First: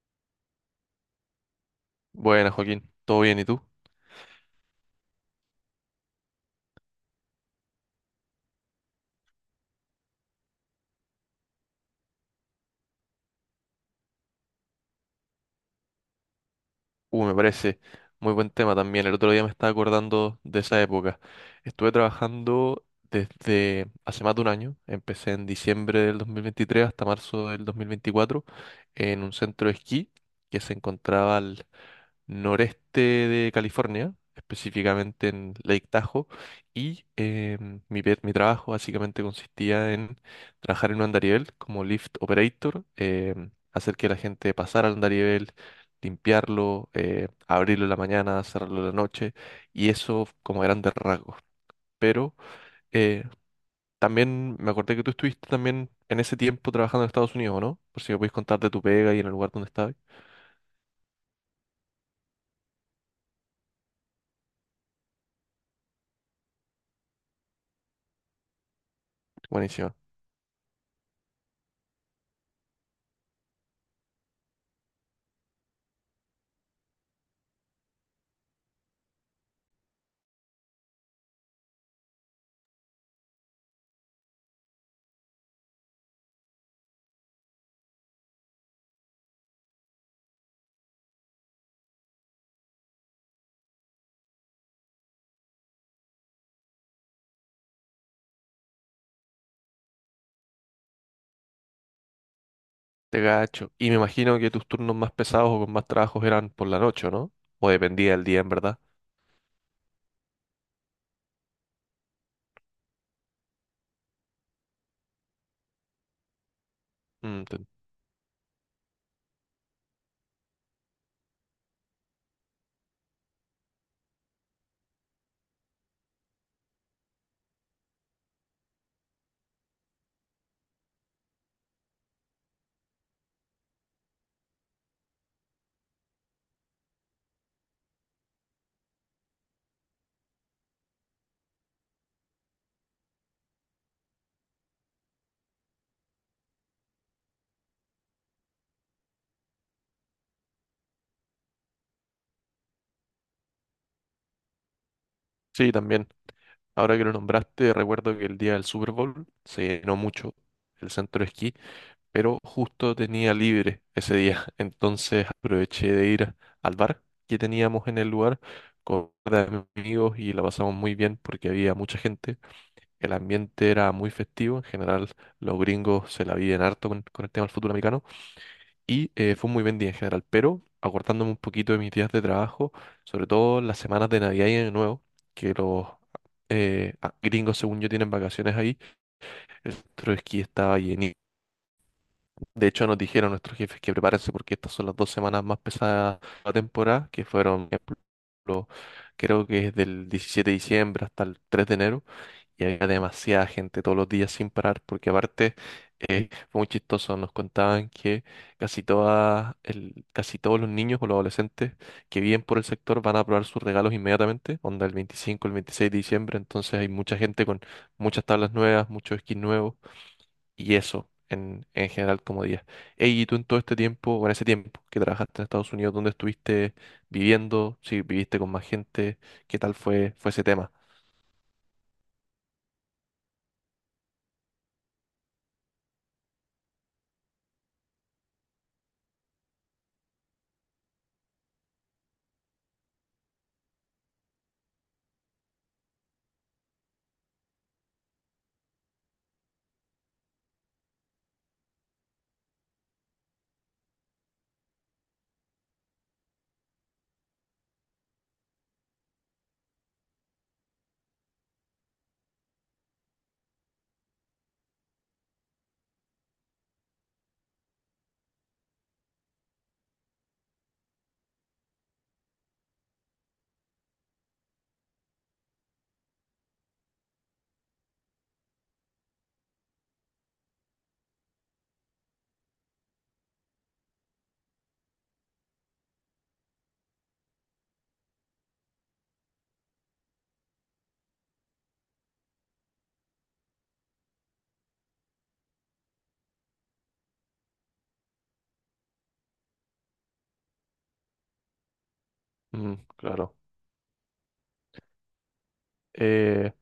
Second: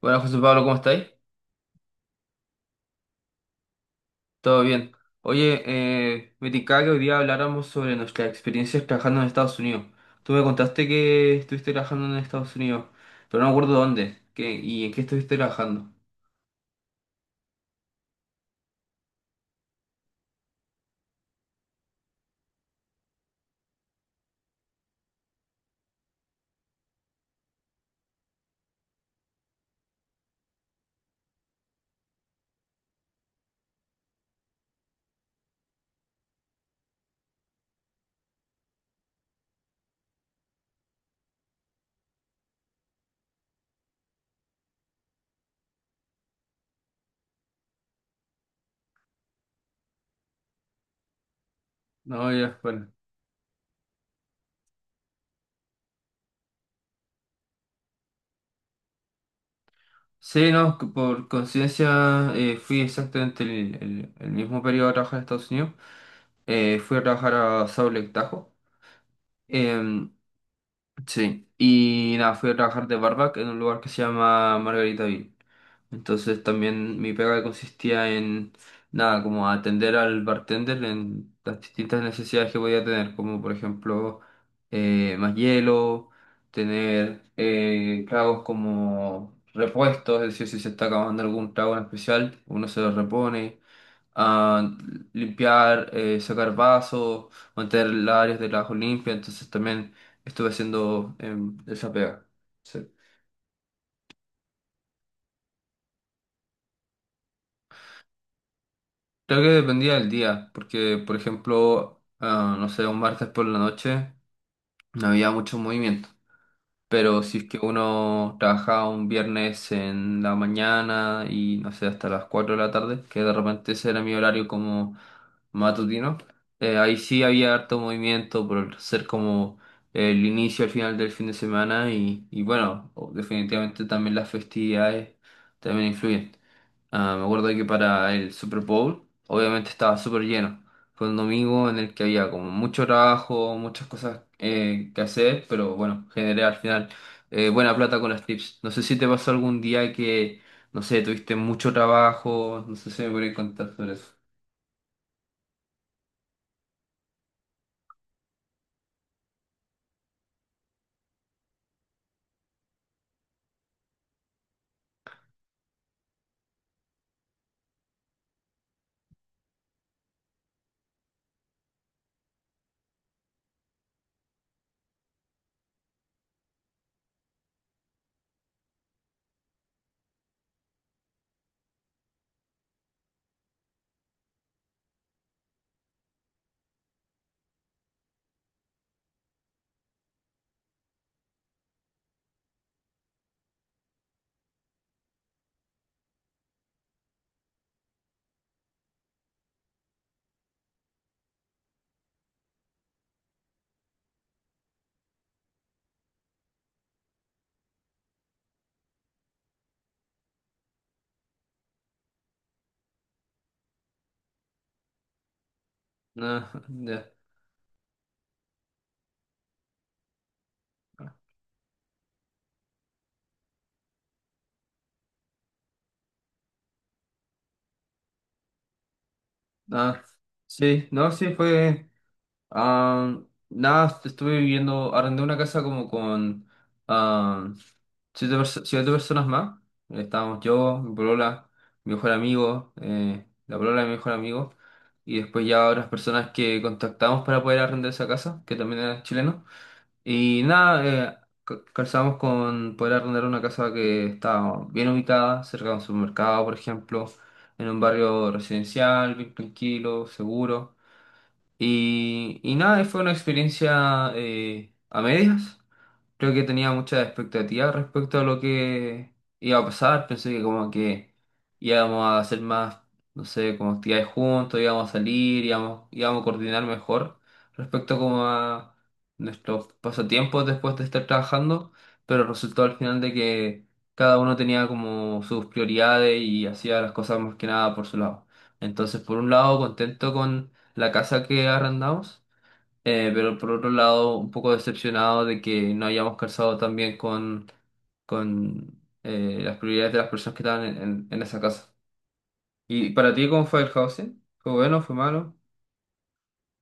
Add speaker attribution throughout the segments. Speaker 1: Hola José Pablo, ¿cómo estáis?
Speaker 2: Buenas, Joaquín. ¿Todo bien? ¿Y tú?
Speaker 1: ¿Todo bien? Oye, me tincaba que hoy día habláramos sobre nuestras experiencias trabajando en Estados Unidos. Tú me contaste que estuviste trabajando en Estados Unidos, pero no me acuerdo dónde qué, y en qué estuviste trabajando.
Speaker 2: Me parece muy buen tema también. El otro día me estaba acordando de esa época. Estuve trabajando desde hace más de un año. Empecé en diciembre del 2023 hasta marzo del 2024 en un centro de esquí que se encontraba al noreste de California, específicamente en Lake Tahoe, y mi trabajo básicamente consistía en trabajar en un andarivel como lift operator. Hacer que la gente pasara al andarivel, limpiarlo, abrirlo en la mañana, cerrarlo en la noche, y eso como grandes rasgos.
Speaker 1: No,
Speaker 2: Pero
Speaker 1: ya, bueno.
Speaker 2: eh, también me acordé que tú estuviste también en ese tiempo trabajando en Estados Unidos, ¿no? Por si me puedes contar de tu pega y en el lugar donde estabas.
Speaker 1: Sí, no, por coincidencia fui exactamente el mismo periodo a trabajar en Estados Unidos. Fui a trabajar a Salt Lake Tahoe.
Speaker 2: Buenísimo.
Speaker 1: Em, sí, y nada, fui a trabajar de barback en un lugar que se llama Margaritaville. Entonces también mi pega consistía en nada, como atender al bartender en las distintas necesidades que podía tener, como por ejemplo más hielo, tener tragos como repuestos, es decir, si se está acabando algún trago en especial, uno se lo repone, a limpiar, sacar vasos, mantener las áreas de trabajo limpias. Entonces también estuve haciendo esa pega. Sí.
Speaker 2: Te gacho. Y me imagino que tus turnos más pesados o con más trabajos eran por la noche, ¿o no? O dependía del día, en verdad.
Speaker 1: Creo que dependía del día, porque por ejemplo, no sé, un martes por la noche no había mucho movimiento, pero si es
Speaker 2: Mm,
Speaker 1: que
Speaker 2: te-
Speaker 1: uno trabajaba un viernes en la mañana y no sé, hasta las 4 de la tarde, que de repente ese era mi horario como matutino, ahí sí había harto movimiento por ser como el inicio al final del fin de semana y bueno, definitivamente también las festividades también influyen. Me acuerdo que para el Super Bowl, obviamente estaba súper lleno. Fue un domingo en el que había como mucho trabajo, muchas cosas que hacer, pero bueno, generé al final buena plata con los tips. No sé si te pasó algún día que, no sé, tuviste mucho trabajo, no sé si me podrías contar sobre eso.
Speaker 2: Sí, también. Ahora que lo nombraste, recuerdo que el día del Super Bowl se llenó mucho el centro de esquí, pero justo tenía libre ese día. Entonces aproveché de ir al bar que teníamos en el lugar con un par de amigos y la pasamos muy bien porque había mucha gente. El ambiente era muy festivo. En general, los gringos se la viven harto con el tema del fútbol americano. Y fue un muy buen día en general, pero acordándome un poquito de mis días de trabajo, sobre todo las semanas de Navidad y Año Nuevo, que los gringos, según yo, tienen vacaciones ahí, el centro de esquí estaba llenísimo. De hecho, nos dijeron nuestros jefes que prepárense porque estas son las 2 semanas más pesadas de la temporada, que fueron, por ejemplo, creo que es del 17 de diciembre hasta el 3 de enero, y había demasiada gente todos los días sin parar, porque aparte fue muy chistoso, nos contaban que casi todos los niños o los adolescentes que viven por el sector van a probar sus regalos inmediatamente, onda el 25 el 26 de diciembre.
Speaker 1: No,
Speaker 2: Entonces hay
Speaker 1: ya.
Speaker 2: mucha gente con muchas tablas nuevas, muchos skins nuevos y eso. En general como día. Ey, ¿y tú en todo este tiempo, o en ese tiempo que trabajaste en Estados Unidos, dónde estuviste viviendo? Si viviste con más gente, ¿qué tal
Speaker 1: Ah,
Speaker 2: fue, fue ese tema?
Speaker 1: sí, no, sí, ah, nada, estuve viviendo, arrendé una casa como con ah, siete personas más. Estábamos yo, mi polola, mi mejor amigo, la polola de mi mejor amigo, y después ya otras personas que contactamos para poder arrendar esa casa, que también era chileno. Y nada, calzamos con poder arrendar una casa que estaba bien ubicada, cerca de un supermercado, por ejemplo, en un barrio residencial, bien tranquilo, seguro. Y nada, fue una experiencia a medias. Creo que tenía muchas expectativas respecto a lo que iba a pasar. Pensé que como que íbamos a hacer más, no sé, como actividades juntos, íbamos a salir, íbamos a coordinar mejor respecto como a nuestros pasatiempos después de estar trabajando, pero resultó al final de que cada uno tenía como sus prioridades y hacía las cosas más que nada por su lado. Entonces, por un lado, contento con la casa que arrendamos. Pero por otro lado, un poco decepcionado de que no hayamos calzado tan bien con las prioridades de las personas que estaban en esa casa.
Speaker 2: Mm,
Speaker 1: ¿Y para ti
Speaker 2: claro.
Speaker 1: cómo fue el housing? ¿Fue bueno? ¿Fue malo?
Speaker 2: Eh,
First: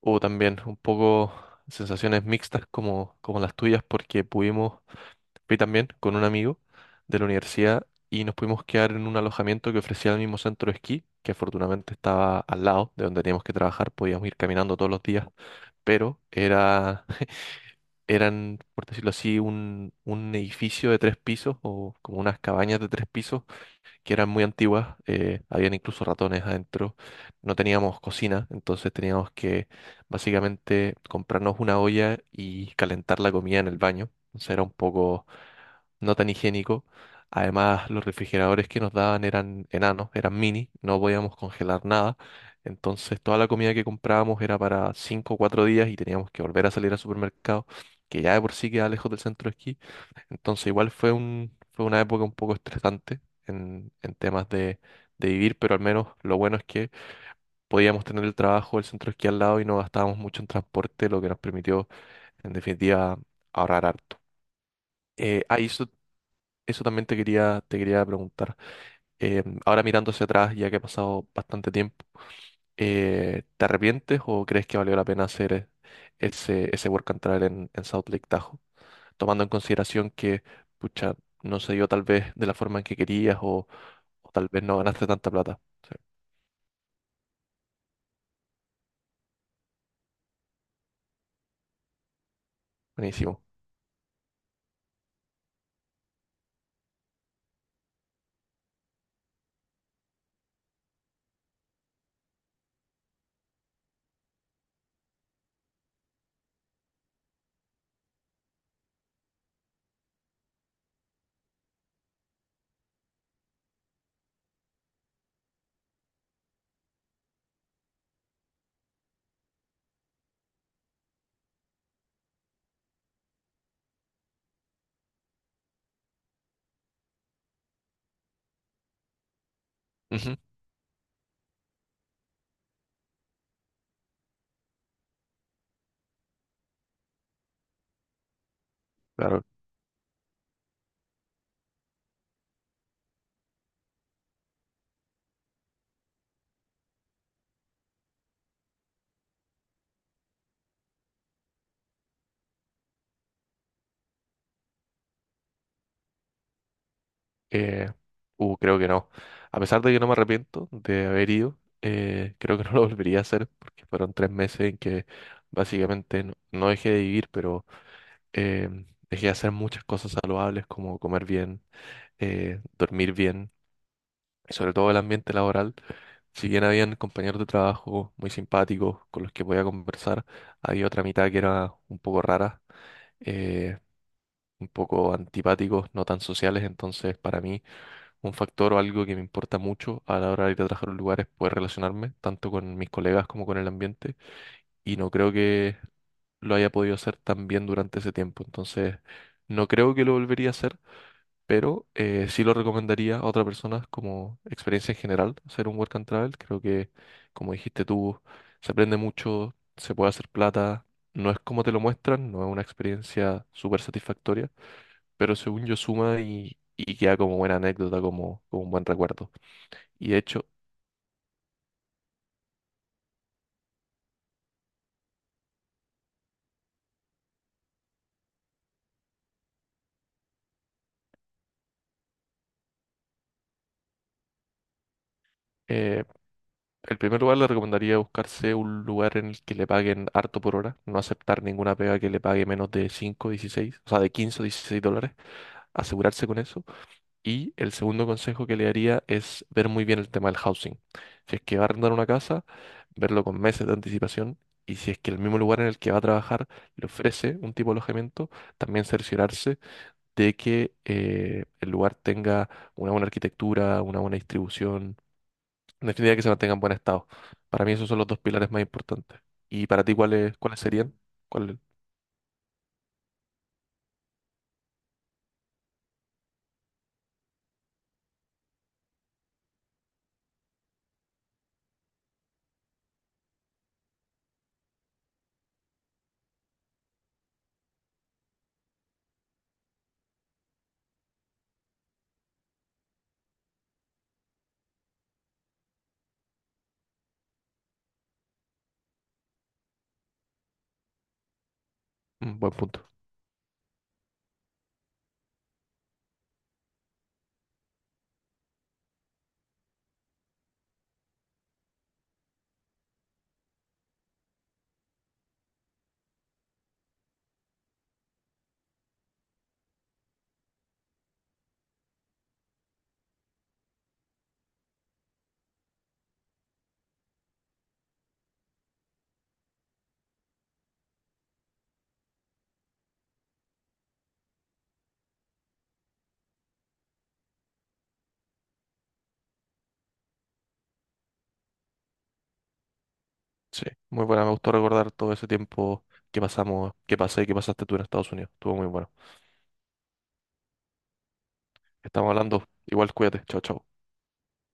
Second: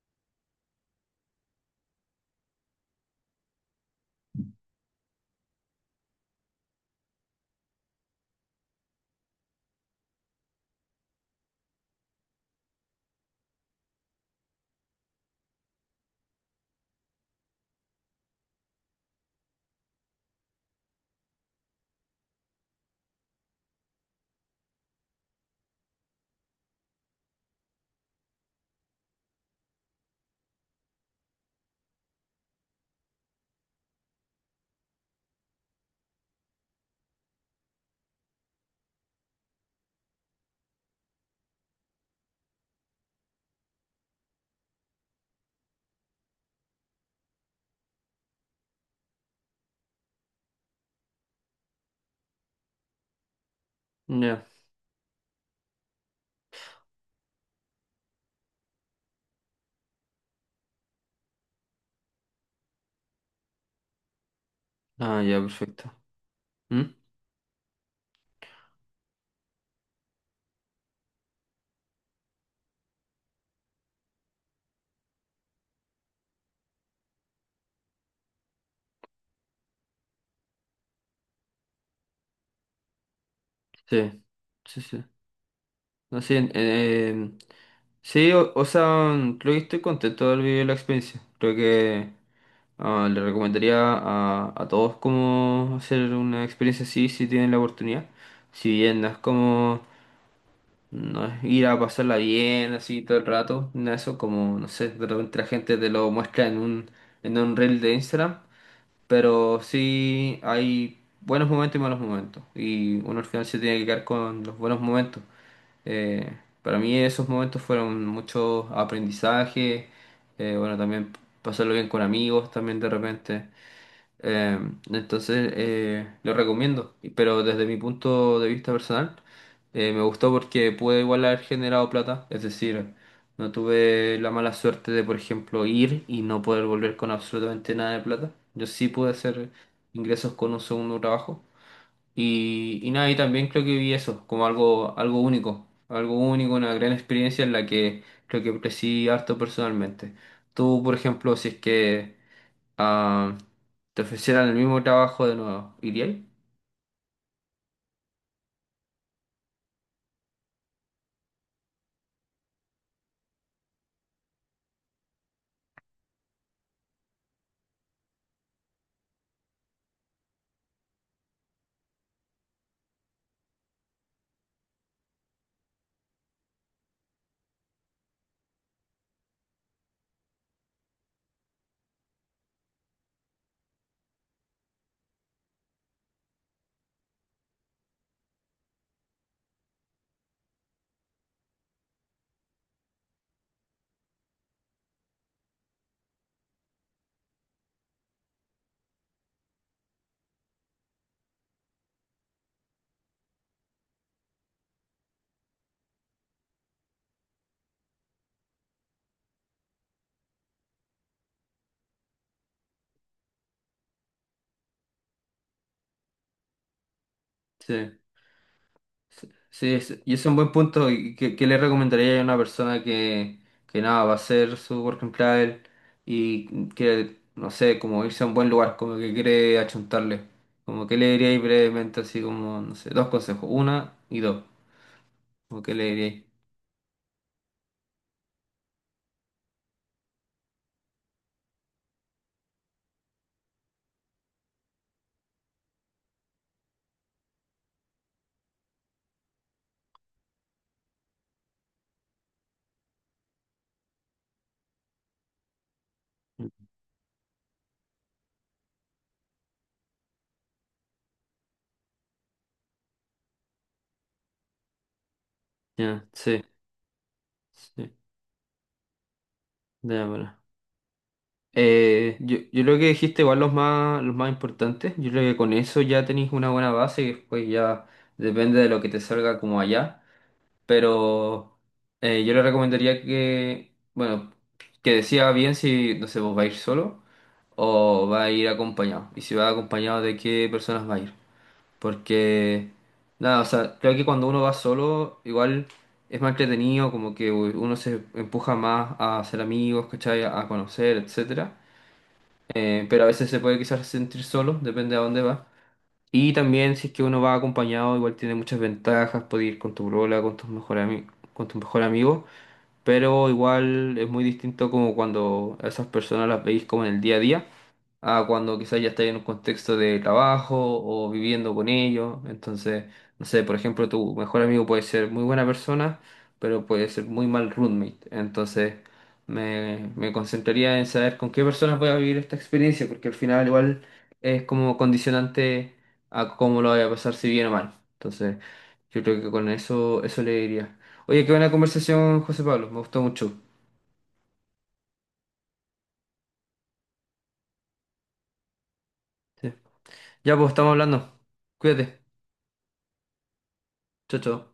Speaker 2: O también un poco sensaciones mixtas, como, como las tuyas, porque fui también con un amigo de la universidad y nos pudimos quedar en un alojamiento que ofrecía el mismo centro de esquí, que afortunadamente estaba al lado de donde teníamos que trabajar, podíamos ir caminando todos los días, pero era, eran, por decirlo así, un edificio de tres pisos o como unas cabañas de tres pisos que eran muy antiguas. Habían incluso ratones adentro, no teníamos cocina, entonces teníamos que básicamente comprarnos una olla y calentar la comida en el baño, entonces era un poco no tan higiénico. Además, los refrigeradores que nos daban eran enanos, eran mini, no podíamos congelar nada. Entonces, toda la comida que comprábamos era para 5 o 4 días y teníamos que volver a salir al supermercado, que ya de por sí queda lejos del centro de esquí. Entonces igual fue una época un poco estresante en
Speaker 1: Ya.
Speaker 2: temas de vivir, pero al menos lo bueno es que podíamos tener el trabajo, el centro de esquí al lado y no gastábamos mucho en transporte, lo que nos permitió en definitiva ahorrar harto.
Speaker 1: Ah, ya,
Speaker 2: Y eso,
Speaker 1: perfecto. ¿Mm?
Speaker 2: eso también te quería preguntar. Ahora mirando hacia atrás, ya que ha pasado bastante tiempo, ¿te arrepientes o crees que valió la pena hacer ese work and travel en South Lake Tahoe? Tomando en consideración que, pucha, no se dio tal vez de la forma en que querías, o,
Speaker 1: Sí,
Speaker 2: o tal vez no
Speaker 1: sí, sí.
Speaker 2: ganaste tanta plata. Sí,
Speaker 1: No, sí, sí, o sea, creo que estoy contento de haber vivido la experiencia. Creo que le
Speaker 2: buenísimo.
Speaker 1: recomendaría a todos cómo hacer una experiencia así si tienen la oportunidad. Si bien no es como, no es ir a pasarla bien así todo el rato, no eso como, no sé, de repente la gente te lo muestra en un reel de Instagram, pero sí hay buenos momentos y malos momentos, y uno al final se tiene que quedar con los buenos momentos. Eh, para mí esos momentos fueron mucho aprendizaje. Bueno, también pasarlo bien con amigos también de repente. Eh, entonces, lo recomiendo, pero desde mi punto de vista personal, me gustó
Speaker 2: Ujú,
Speaker 1: porque pude igual haber generado plata, es decir, no tuve la mala suerte de, por ejemplo, ir y no poder volver con absolutamente nada de plata. Yo sí pude
Speaker 2: claro.
Speaker 1: hacer ingresos con un segundo trabajo, y nada, y también creo que vi eso como algo, único, algo único, una gran experiencia en la que creo que crecí harto personalmente. Tú, por ejemplo, si es que ah, te ofrecieran el mismo trabajo de nuevo, ¿irías?
Speaker 2: Eh, Creo que no. A pesar de que no me arrepiento de haber ido, creo que no lo volvería a hacer porque fueron 3 meses en que básicamente no dejé de vivir, pero eh, dejé de hacer muchas cosas saludables como comer bien, dormir bien, sobre todo el ambiente laboral. Si bien habían compañeros de trabajo muy simpáticos con los que podía conversar, había otra mitad que era un poco rara, eh, un poco antipáticos, no tan sociales. Entonces, para mí, un factor o algo que me importa mucho a la hora de ir a trabajar a un lugar es poder relacionarme tanto con mis colegas como con el ambiente. Y no creo que lo haya podido hacer tan bien durante ese tiempo. Entonces, no creo que lo volvería a hacer, pero sí lo recomendaría a otras personas como experiencia en general, hacer un work and travel. Creo que, como dijiste tú, se aprende mucho, se puede hacer plata, no es como te lo muestran, no es una experiencia súper satisfactoria, pero según yo suma y queda como buena
Speaker 1: Sí.
Speaker 2: anécdota, como, como un buen
Speaker 1: Sí,
Speaker 2: recuerdo.
Speaker 1: sí,
Speaker 2: Y
Speaker 1: y
Speaker 2: de
Speaker 1: ese es un
Speaker 2: hecho,
Speaker 1: buen punto. ¿Y qué, le recomendaría a una persona que, nada, va a hacer su work and travel y que, no sé, como irse a un buen lugar, como que quiere achuntarle? Como que le diríais brevemente, así como, no sé, dos consejos, una y dos. Como que le
Speaker 2: eh,
Speaker 1: diríais.
Speaker 2: el primer lugar le recomendaría buscarse un lugar en el que le paguen harto por hora, no aceptar ninguna pega que le pague menos de 5 dieciséis, o sea, de 15 o 16 dólares, asegurarse con eso. Y el segundo consejo que le daría es ver muy bien el tema del housing. Si es que va a arrendar una casa, verlo con meses de anticipación. Y si es que el mismo lugar en el que va a trabajar le ofrece un tipo de alojamiento, también cerciorarse de que el lugar tenga una buena arquitectura, una buena distribución, en
Speaker 1: Ya,
Speaker 2: definitiva que se
Speaker 1: sí,
Speaker 2: mantenga en buen estado. Para mí esos
Speaker 1: sí,
Speaker 2: son los dos pilares más importantes. ¿Y para ti
Speaker 1: ya acuerdo.
Speaker 2: cuáles serían? ¿Cuál?
Speaker 1: Yo, creo que dijiste igual los más importantes. Yo creo que con eso ya tenéis una buena base y después ya depende de lo que te salga como allá. Pero yo le recomendaría que, bueno, que decida bien si, no sé, vos va a ir solo o va a ir acompañado. Y si va acompañado, ¿de qué personas va a ir? Porque, nada, o sea, creo que cuando uno va solo, igual es más entretenido, como que uno se empuja más a hacer amigos, ¿cachai? A conocer, etcétera.
Speaker 2: Mm, buen punto.
Speaker 1: Pero a veces se puede quizás sentir solo, depende a dónde va. Y también si es que uno va acompañado, igual tiene muchas ventajas, puede ir con tu brola, con tu mejor amigo, pero igual es muy distinto como cuando a esas personas las veis como en el día a día a cuando quizás ya estáis en un contexto de trabajo o viviendo con ellos. Entonces, no sé, por ejemplo, tu mejor amigo puede ser muy buena persona, pero puede ser muy mal roommate. Entonces, me concentraría en saber con qué personas voy a vivir esta experiencia, porque al final igual es como condicionante a cómo lo voy a pasar, si bien o mal. Entonces, yo creo que con eso, eso le diría. Oye, qué buena conversación, José Pablo. Me gustó mucho.
Speaker 2: Sí, muy buena. Me gustó recordar todo ese tiempo que pasamos, que pasé y que pasaste tú en Estados Unidos. Estuvo muy bueno.
Speaker 1: Sí. Ya pues, estamos hablando. Cuídate.
Speaker 2: Estamos hablando. Igual cuídate. Chao, chao.
Speaker 1: Chao, chao.